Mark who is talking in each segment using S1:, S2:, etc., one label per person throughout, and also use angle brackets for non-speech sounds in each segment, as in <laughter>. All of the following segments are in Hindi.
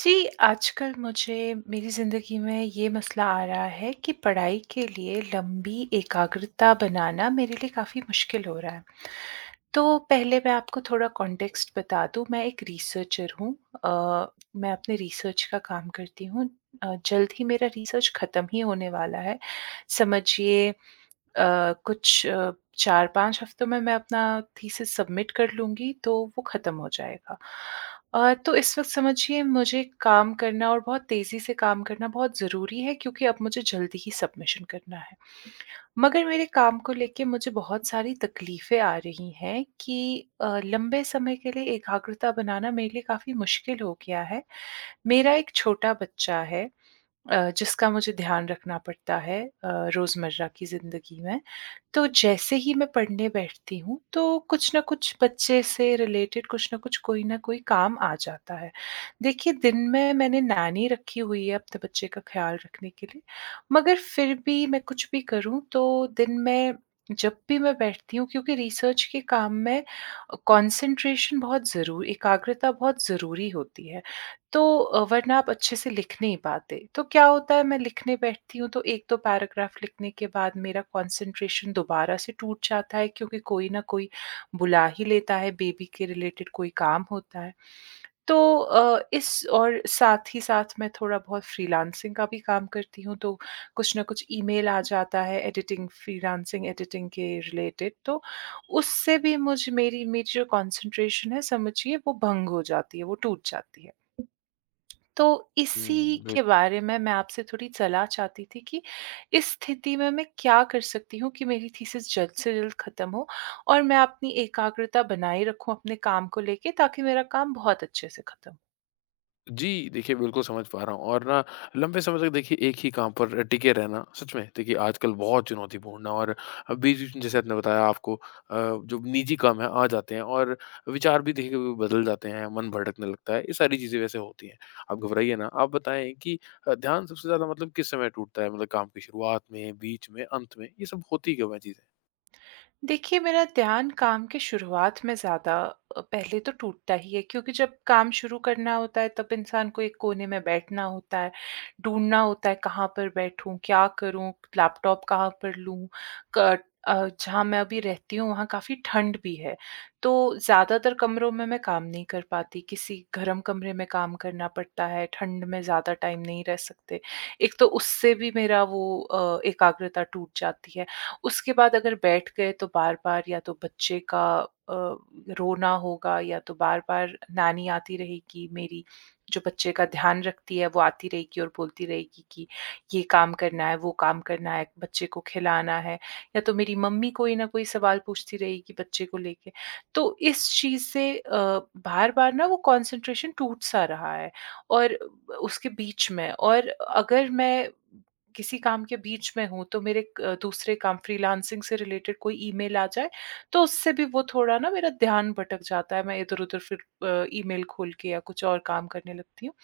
S1: जी, आजकल मुझे मेरी ज़िंदगी में ये मसला आ रहा है कि पढ़ाई के लिए लंबी एकाग्रता बनाना मेरे लिए काफ़ी मुश्किल हो रहा है। तो पहले मैं आपको थोड़ा कॉन्टेक्स्ट बता दूँ, मैं एक रिसर्चर हूँ अ, मैं अपने रिसर्च का काम करती हूँ। जल्द ही मेरा रिसर्च ख़त्म ही होने वाला है। समझिए कुछ 4-5 हफ्तों में मैं अपना थीसिस सबमिट कर लूँगी, तो वो ख़त्म हो जाएगा। तो इस वक़्त समझिए मुझे काम करना और बहुत तेज़ी से काम करना बहुत ज़रूरी है क्योंकि अब मुझे जल्दी ही सबमिशन करना है। मगर मेरे काम को लेके मुझे बहुत सारी तकलीफ़ें आ रही हैं कि लंबे समय के लिए एकाग्रता बनाना मेरे लिए काफ़ी मुश्किल हो गया है। मेरा एक छोटा बच्चा है जिसका मुझे ध्यान रखना पड़ता है रोज़मर्रा की ज़िंदगी में। तो जैसे ही मैं पढ़ने बैठती हूँ, तो कुछ न कुछ बच्चे से रिलेटेड कुछ न कुछ, कोई न कोई काम आ जाता है। देखिए, दिन में मैंने नैनी रखी हुई है अपने बच्चे का ख़्याल रखने के लिए, मगर फिर भी मैं कुछ भी करूँ तो दिन में जब भी मैं बैठती हूँ क्योंकि रिसर्च के काम में कॉन्सन्ट्रेशन बहुत ज़रू एकाग्रता बहुत ज़रूरी होती है। तो वरना आप अच्छे से लिख नहीं पाते। तो क्या होता है मैं लिखने बैठती हूँ तो 1-2 पैराग्राफ लिखने के बाद मेरा कॉन्संट्रेशन दोबारा से टूट जाता है क्योंकि कोई न कोई बुला ही लेता है, बेबी के रिलेटेड कोई काम होता है। तो इस और साथ ही साथ मैं थोड़ा बहुत फ्रीलांसिंग का भी काम करती हूँ तो कुछ न कुछ ईमेल आ जाता है एडिटिंग फ्रीलांसिंग एडिटिंग के रिलेटेड तो उससे भी मुझ मेरी मेरी जो कॉन्संट्रेशन है समझिए वो भंग हो जाती है, वो टूट जाती है। तो इसी
S2: हुँ,
S1: के
S2: बिल्कुल।
S1: बारे में मैं आपसे थोड़ी सलाह चाहती थी कि इस स्थिति में मैं क्या कर सकती हूँ कि मेरी थीसिस जल्द से जल्द ख़त्म हो और मैं अपनी एकाग्रता बनाए रखूँ अपने काम को लेके ताकि मेरा काम बहुत अच्छे से ख़त्म
S2: जी, देखिए बिल्कुल समझ पा रहा हूँ और ना लंबे समय तक देखिए एक ही काम पर टिके रहना सच में देखिए आजकल बहुत चुनौतीपूर्ण है और बीच-बीच में जैसे आपने बताया आपको जो निजी काम है आ जाते हैं और विचार भी देखिए कभी बदल जाते हैं, मन भटकने लगता है, ये सारी चीज़ें वैसे होती हैं। आप घबराइए ना, आप बताएँ कि ध्यान सबसे ज़्यादा मतलब किस समय टूटता है? मतलब काम की शुरुआत में, बीच में, अंत में? ये सब होती क्यों है चीज़ें?
S1: देखिए, मेरा ध्यान काम की शुरुआत में ज़्यादा पहले तो टूटता ही है क्योंकि जब काम शुरू करना होता है तब इंसान को एक कोने में बैठना होता है, ढूँढना होता है कहाँ पर बैठूँ, क्या करूँ, लैपटॉप कहाँ पर लूँ, क जहाँ मैं अभी रहती हूँ वहाँ काफ़ी ठंड भी है, तो ज़्यादातर कमरों में मैं काम नहीं कर पाती, किसी गरम कमरे में काम करना पड़ता है, ठंड में ज़्यादा टाइम नहीं रह सकते। एक तो उससे भी मेरा वो एकाग्रता टूट जाती है। उसके बाद अगर बैठ गए तो बार-बार या तो बच्चे का अ, रोना होगा या तो बार-बार नानी आती रहेगी मेरी, जो बच्चे का ध्यान रखती है, वो आती रहेगी और बोलती रहेगी कि ये काम करना है, वो काम करना है, बच्चे को खिलाना है या तो मेरी मम्मी कोई ना कोई सवाल पूछती रहेगी बच्चे को लेके। तो इस चीज़ से बार-बार ना वो कॉन्सन्ट्रेशन टूट-सा रहा है और उसके बीच में और अगर मैं किसी काम के बीच में हूँ तो मेरे क दूसरे काम फ्रीलांसिंग से रिलेटेड कोई ईमेल आ जाए, तो उससे भी वो थोड़ा ना मेरा ध्यान भटक जाता है, मैं इधर-उधर फिर ईमेल खोल के या कुछ और काम करने लगती हूँ,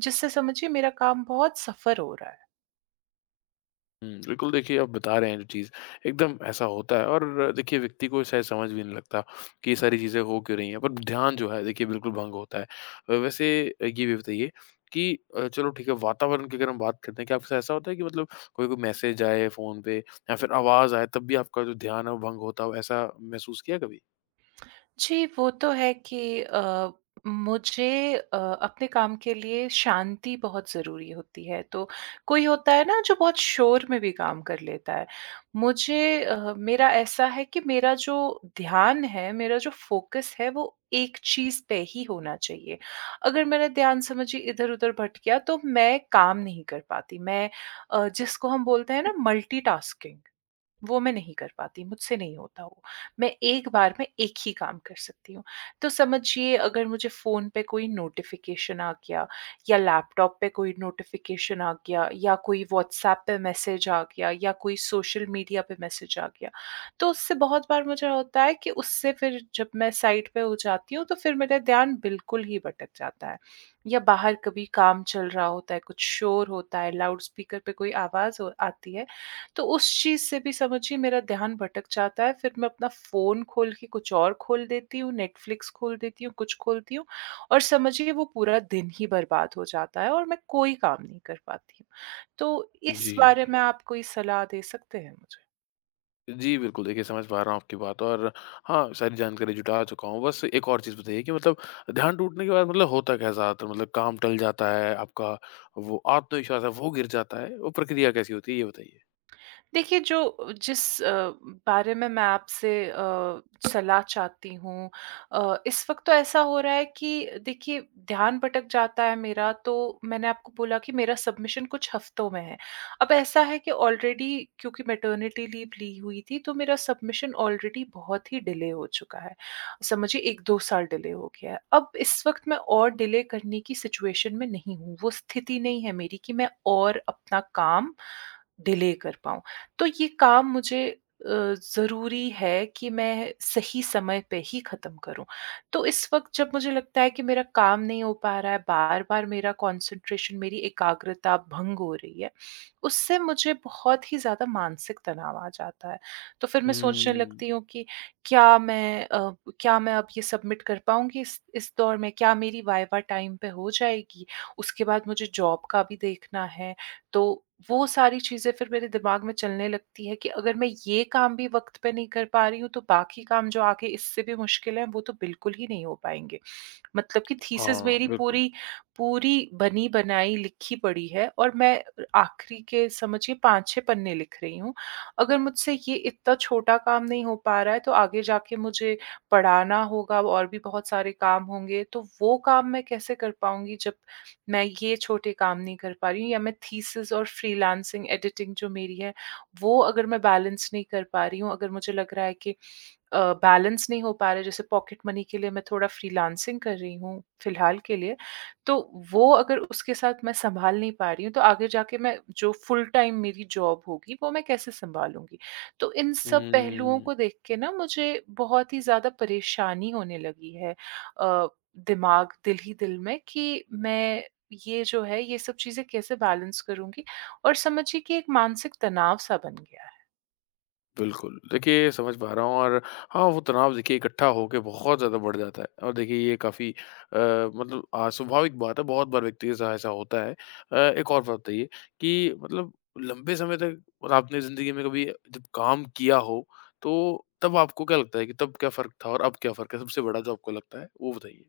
S1: जिससे समझिए मेरा काम बहुत सफ़र हो रहा है।
S2: हुँ, बिल्कुल देखिए, आप बता रहे हैं जो चीज़ एकदम ऐसा होता है और देखिए व्यक्ति को शायद समझ भी नहीं लगता कि ये सारी चीज़ें हो क्यों रही हैं, पर ध्यान जो है देखिए बिल्कुल भंग होता है। वैसे ये भी बताइए कि चलो ठीक है वातावरण की अगर हम बात करते हैं, क्या आपके साथ ऐसा होता है कि मतलब कोई-कोई मैसेज आए फ़ोन पे या फिर आवाज़ आए तब भी आपका जो ध्यान है वो भंग होता हो, ऐसा महसूस किया कभी?
S1: जी, वो तो है कि मुझे अपने काम के लिए शांति बहुत ज़रूरी होती है। तो कोई होता है ना जो बहुत शोर में भी काम कर लेता है। मुझे मेरा ऐसा है कि मेरा जो ध्यान है, मेरा जो फ़ोकस है वो एक चीज़ पे ही होना चाहिए। अगर मेरा ध्यान समझिए इधर-उधर भटक गया तो मैं काम नहीं कर पाती। मैं जिसको हम बोलते हैं ना मल्टीटास्किंग वो मैं नहीं कर पाती, मुझसे नहीं होता वो। मैं एक बार में एक ही काम कर सकती हूँ। तो समझिए अगर मुझे फ़ोन पे कोई नोटिफ़िकेशन आ गया या लैपटॉप पे कोई नोटिफ़िकेशन आ गया या कोई व्हाट्सऐप पे मैसेज आ गया या कोई सोशल मीडिया पे मैसेज आ गया, तो उससे बहुत बार मुझे होता है कि उससे फिर जब मैं साइड पे हो जाती हूँ, तो फिर मेरा ध्यान बिल्कुल ही भटक जाता है। या बाहर कभी काम चल रहा होता है, कुछ शोर होता है, लाउडस्पीकर पे कोई आवाज़ हो आती है, तो उस चीज़ से भी समझिए मेरा ध्यान भटक जाता है, फिर मैं अपना फ़ोन खोल के कुछ और खोल देती हूँ, नेटफ्लिक्स खोल देती हूँ, कुछ खोलती हूँ और समझिए वो पूरा दिन ही बर्बाद हो जाता है और मैं कोई काम नहीं कर पाती हूँ। तो इस
S2: जी।
S1: बारे में आप कोई सलाह दे सकते हैं मुझे?
S2: जी, बिल्कुल। देखिए, समझ पा रहा हूँ आपकी बात और हाँ, सारी जानकारी जुटा चुका हूँ। बस एक और चीज़ बताइए कि मतलब ध्यान टूटने के बाद मतलब होता क्या है ज़्यादातर? मतलब काम टल जाता है, आपका वो आत्मविश्वास है, वो गिर जाता है? वो प्रक्रिया कैसी होती है, ये बताइए?
S1: देखिए जो जिस बारे में मैं आपसे सलाह चाहती हूँ इस वक्त तो ऐसा हो रहा है कि देखिए ध्यान भटक जाता है मेरा तो मैंने आपको बोला कि मेरा सबमिशन कुछ हफ्तों में है। अब ऐसा है कि ऑलरेडी क्योंकि मैटरनिटी लीव ली हुई थी तो मेरा सबमिशन ऑलरेडी बहुत ही डिले हो चुका है। समझिए 1-2 साल डिले हो गया है। अब इस वक्त मैं और डिले करने की सिचुएशन में नहीं हूँ। वो स्थिति नहीं है मेरी कि मैं और अपना काम डिले कर पाऊँ। तो ये काम मुझे ज़रूरी है कि मैं सही समय पे ही ख़त्म करूँ। तो इस वक़्त जब मुझे लगता है कि मेरा काम नहीं हो पा रहा है, बार-बार मेरा कॉन्सन्ट्रेशन, मेरी एकाग्रता भंग हो रही है, उससे मुझे बहुत ही ज़्यादा मानसिक तनाव आ जाता है। तो फिर मैं सोचने
S2: हुँ।
S1: लगती हूँ कि क्या मैं अ, क्या मैं अब ये सबमिट कर पाऊँगी इस दौर में? क्या मेरी वाइवा टाइम पे हो जाएगी? उसके बाद मुझे जॉब का भी देखना है। तो वो सारी चीज़ें फिर मेरे दिमाग में चलने लगती है कि अगर मैं ये काम भी वक़्त पे नहीं कर पा रही हूँ, तो बाकी काम जो आगे इससे भी मुश्किल है, वो तो बिल्कुल ही नहीं हो पाएँगे। मतलब कि थीसिस
S2: हाँ,
S1: मेरी
S2: बिल्कुल।
S1: पूरी पूरी बनी-बनाई लिखी पड़ी है और मैं आखिरी के समझिए 5-6 पन्ने लिख रही हूँ। अगर मुझसे ये इतना छोटा काम नहीं हो पा रहा है, तो आगे जाके मुझे पढ़ाना होगा और भी बहुत सारे काम होंगे, तो वो काम मैं कैसे कर पाऊँगी जब मैं ये छोटे काम नहीं कर पा रही हूँ या मैं थीसिस और फ्रीलांसिंग एडिटिंग जो मेरी है, वो अगर मैं बैलेंस नहीं कर पा रही हूँ, अगर मुझे लग रहा है कि अ, बैलेंस नहीं हो पा रहा है, जैसे पॉकेट मनी के लिए मैं थोड़ा फ्रीलांसिंग कर रही हूँ फिलहाल के लिए, तो वो अगर उसके साथ मैं सँभाल नहीं पा रही हूँ, तो आगे जाके मैं जो फुल टाइम मेरी जॉब होगी, वो मैं कैसे सँभालूँगी? तो इन सब पहलुओं
S2: हुँ।
S1: को देख के ना मुझे बहुत ही ज़्यादा परेशानी होने लगी है अ, दिमाग दिल ही दिल में कि मैं ये जो है, ये सब चीज़ें कैसे बैलेंस करूँगी? और समझिए कि एक मानसिक तनाव-सा बन गया।
S2: बिल्कुल। देखिए, समझ पा रहा हूँ और हाँ, वो तनाव देखिए इकट्ठा होके बहुत ज़्यादा बढ़ जाता है और देखिए ये काफ़ी अ, मतलब स्वाभाविक बात है, बहुत बार व्यक्ति के साथ ऐसा होता है। एक और बात बताइए कि मतलब लंबे समय तक और आपने ज़िंदगी में कभी जब काम किया हो, तो तब आपको क्या लगता है कि तब क्या फ़र्क था और अब क्या फ़र्क है? सबसे बड़ा जो आपको लगता है, वो बताइए?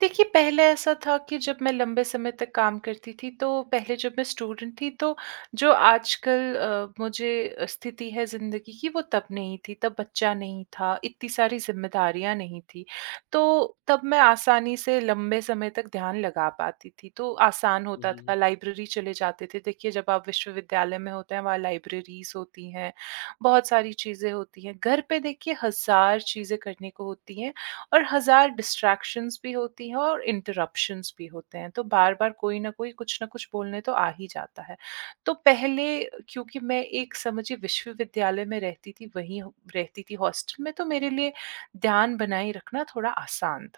S1: देखिए, पहले ऐसा था कि जब मैं लंबे समय तक काम करती थी, तो पहले जब मैं स्टूडेंट थी, तो जो आजकल मुझे स्थिति है ज़िंदगी की, वो तब नहीं थी। तब बच्चा नहीं था, इतनी सारी ज़िम्मेदारियाँ नहीं थीं। तो तब मैं आसानी से लंबे समय तक ध्यान लगा पाती थी, तो आसान होता था। लाइब्रेरी चले जाते थे। देखिए, जब आप विश्वविद्यालय में होते हैं, वहाँ लाइब्रेरीज़ होती हैं, बहुत सारी चीज़ें होती हैं। घर पे देखिए, हज़ार चीज़ें करने को होती हैं। और हज़ार डिस्ट्रैक्शंस भी होती हैं और इंटरप्शंस भी होते हैं, तो बार-बार कोई ना कोई कुछ ना कुछ बोलने तो आ ही जाता है। तो पहले क्योंकि मैं एक समझिए विश्वविद्यालय में रहती थी, वहीं रहती थी हॉस्टल में, तो मेरे लिए ध्यान बनाए रखना थोड़ा आसान।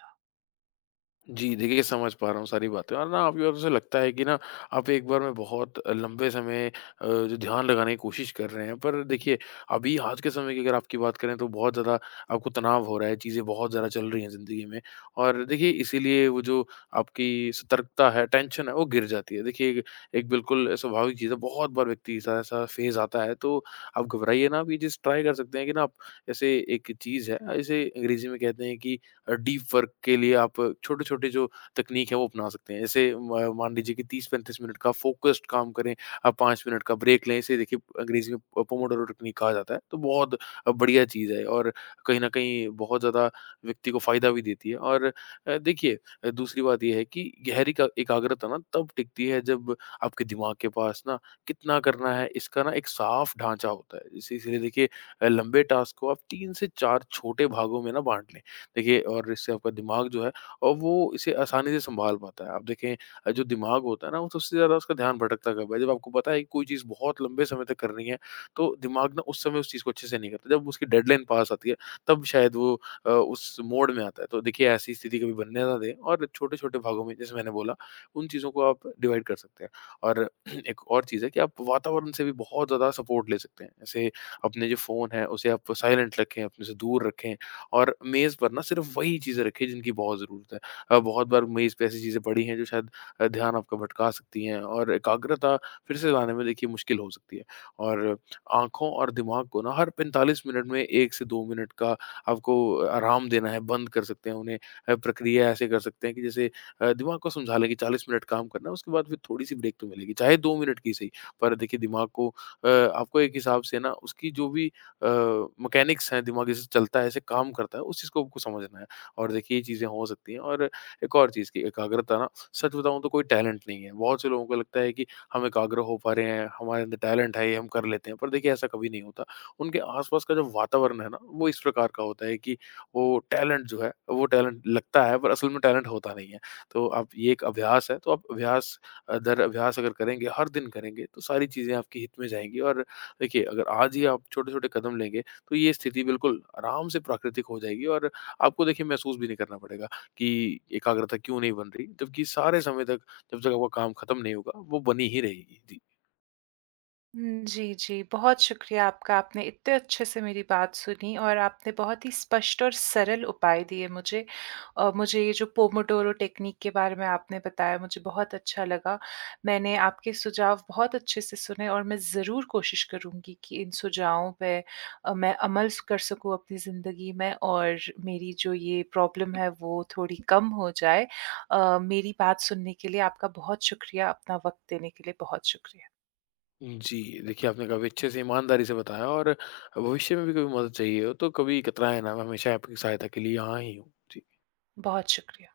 S2: जी, देखिए समझ पा रहा हूँ सारी बातें और ना आपकी बातों से लगता है कि ना आप एक बार में बहुत लंबे समय जो ध्यान लगाने की कोशिश कर रहे हैं। पर देखिए अभी आज के समय की अगर आपकी बात करें तो बहुत ज़्यादा आपको तनाव हो रहा है, चीज़ें बहुत ज़्यादा चल रही हैं ज़िंदगी में। और देखिए इसीलिए वो जो आपकी सतर्कता है, टेंशन है वो गिर जाती है। देखिए एक एक बिल्कुल स्वाभाविक चीज़ है, बहुत बार व्यक्ति सा ऐसा फ़ेज़ आता है तो आप घबराइए ना। आप ये चीज़ ट्राई कर सकते हैं कि ना आप जैसे एक चीज़ है, इसे अंग्रेज़ी में कहते हैं कि डीप वर्क के लिए आप छोटे-छोटे जो तकनीक है वो अपना सकते हैं। जैसे म मान लीजिए कि 30-35 मिनट का फ़ोकस्ड काम करें, आप 5 मिनट का ब्रेक लें, इसे देखिए अंग्रेज़ी में प पोमोडोरो टेक्निक कहा जाता है। तो बहुत बढ़िया चीज़ है और कहीं न कहीं बहुत ज़्यादा व्यक्ति को फ़ायदा भी देती है और देखिए दूसरी बात ये है कि गहरी का एकाग्रता ना तब टिकती है जब आपके दिमाग के पास ना कितना करना है इसका ना एक साफ ढाँचा होता है। इसी इसलिए देखिए लंबे टास्क को आप 3 से 4 छोटे भागों में ना बाँट लें। देखिए और इससे आपका दिमाग जो है और वो इसे आसानी से संभाल पाता है। आप देखें जो दिमाग होता है ना, वो सबसे ज़्यादा उसका ध्यान भटकता कब है? जब आपको पता है कि कोई चीज़ बहुत लंबे समय तक करनी है, तो दिमाग ना उस समय उस चीज़ को अच्छे से नहीं करता। जब उसकी डेडलाइन पास आती है, तब शायद वो उस मोड में आता है। तो देखिए ऐसी स्थिति कभी बनने ना दें और छोटे-छोटे भागों में जैसे मैंने बोला, उन चीज़ों को आप डिवाइड कर सकते हैं। और <clears throat> एक और चीज़ है कि आप वातावरण से भी बहुत ज़्यादा सपोर्ट ले सकते हैं। जैसे अपने जो फ़ोन है, उसे आप साइलेंट रखें, अपने से दूर रखें। और मेज़ पर ना सिर्फ़ वही चीज़ें रखें जिनकी बहुत ज़रूरत है। बहुत बार मेज़ पे ऐसी चीज़ें पड़ी हैं जो शायद ध्यान आपका भटका सकती हैं और एकाग्रता फिर से लाने में देखिए मुश्किल हो सकती है। और आँखों और दिमाग को ना हर 45 मिनट में 1 से 2 मिनट का आपको आराम देना है, बंद कर सकते हैं उन्हें। प्रक्रिया ऐसे कर सकते हैं कि जैसे दिमाग को समझा लें कि 40 मिनट काम करना है, उसके बाद फिर थोड़ी-सी ब्रेक तो मिलेगी, चाहे 2 मिनट की सही। पर देखिए दिमाग को आपको एक हिसाब से ना उसकी जो भी अ, मैकेनिक्स हैं, दिमाग जैसे चलता है, ऐसे काम करता है, उस चीज़ को आपको समझना है। और देखिए ये चीज़ें हो सकती हैं और एक और चीज़ की एकाग्रता ना सच बताऊँ तो कोई टैलेंट नहीं है। बहुत से लोगों को लगता है कि हम एकाग्र हो पा रहे हैं, हमारे अंदर टैलेंट है, ये हम कर लेते हैं। पर देखिए ऐसा कभी नहीं होता। उनके आस-पास का जो वातावरण है ना, वो इस प्रकार का होता है कि वो टैलेंट जो है, वो टैलेंट लगता है पर असल में टैलेंट होता नहीं है। तो आप ये एक अभ्यास है, तो आप अभ्यास दर अभ्यास अगर करेंगे, हर दिन करेंगे, तो सारी चीज़ें आपके हित में जाएँगी और देखिए, अगर आज ही आप छोटे-छोटे कदम लेंगे, तो ये स्थिति बिल्कुल आराम से प्राकृतिक हो जाएगी और आपको देखिए महसूस भी नहीं करना पड़ेगा कि एकाग्रता क्यों नहीं बन रही, जबकि सारे समय तक जब तक आपका काम खत्म नहीं होगा, वो बनी ही रहेगी। जी।
S1: हुँ, जी, जी। बहुत शुक्रिया आपका, आपने इतने अच्छे से मेरी बात सुनी और आपने बहुत ही स्पष्ट और सरल उपाय दिए मुझे। मुझे ये जो पोमोडोरो टेक्निक के बारे में आपने बताया, मुझे बहुत अच्छा लगा। मैंने आपके सुझाव बहुत अच्छे से सुने और मैं ज़रूर कोशिश करूँगी कि इन सुझावों पे मैं अमल कर सकूँ अपनी ज़िंदगी में और मेरी जो ये प्रॉब्लम है, वो थोड़ी कम हो जाए। मेरी बात सुनने के लिए आपका बहुत शुक्रिया, अपना वक़्त देने के लिए बहुत शुक्रिया।
S2: हुँ। जी, देखिए आपने काफ़ी अच्छे से ईमानदारी से बताया और भविष्य में भी कभी मदद चाहिए हो, तो कभी कतराएँ ना, मैं हमेशा आपकी सहायता के लिए यहाँ ही हूँ। जी।
S1: बहुत शुक्रिया।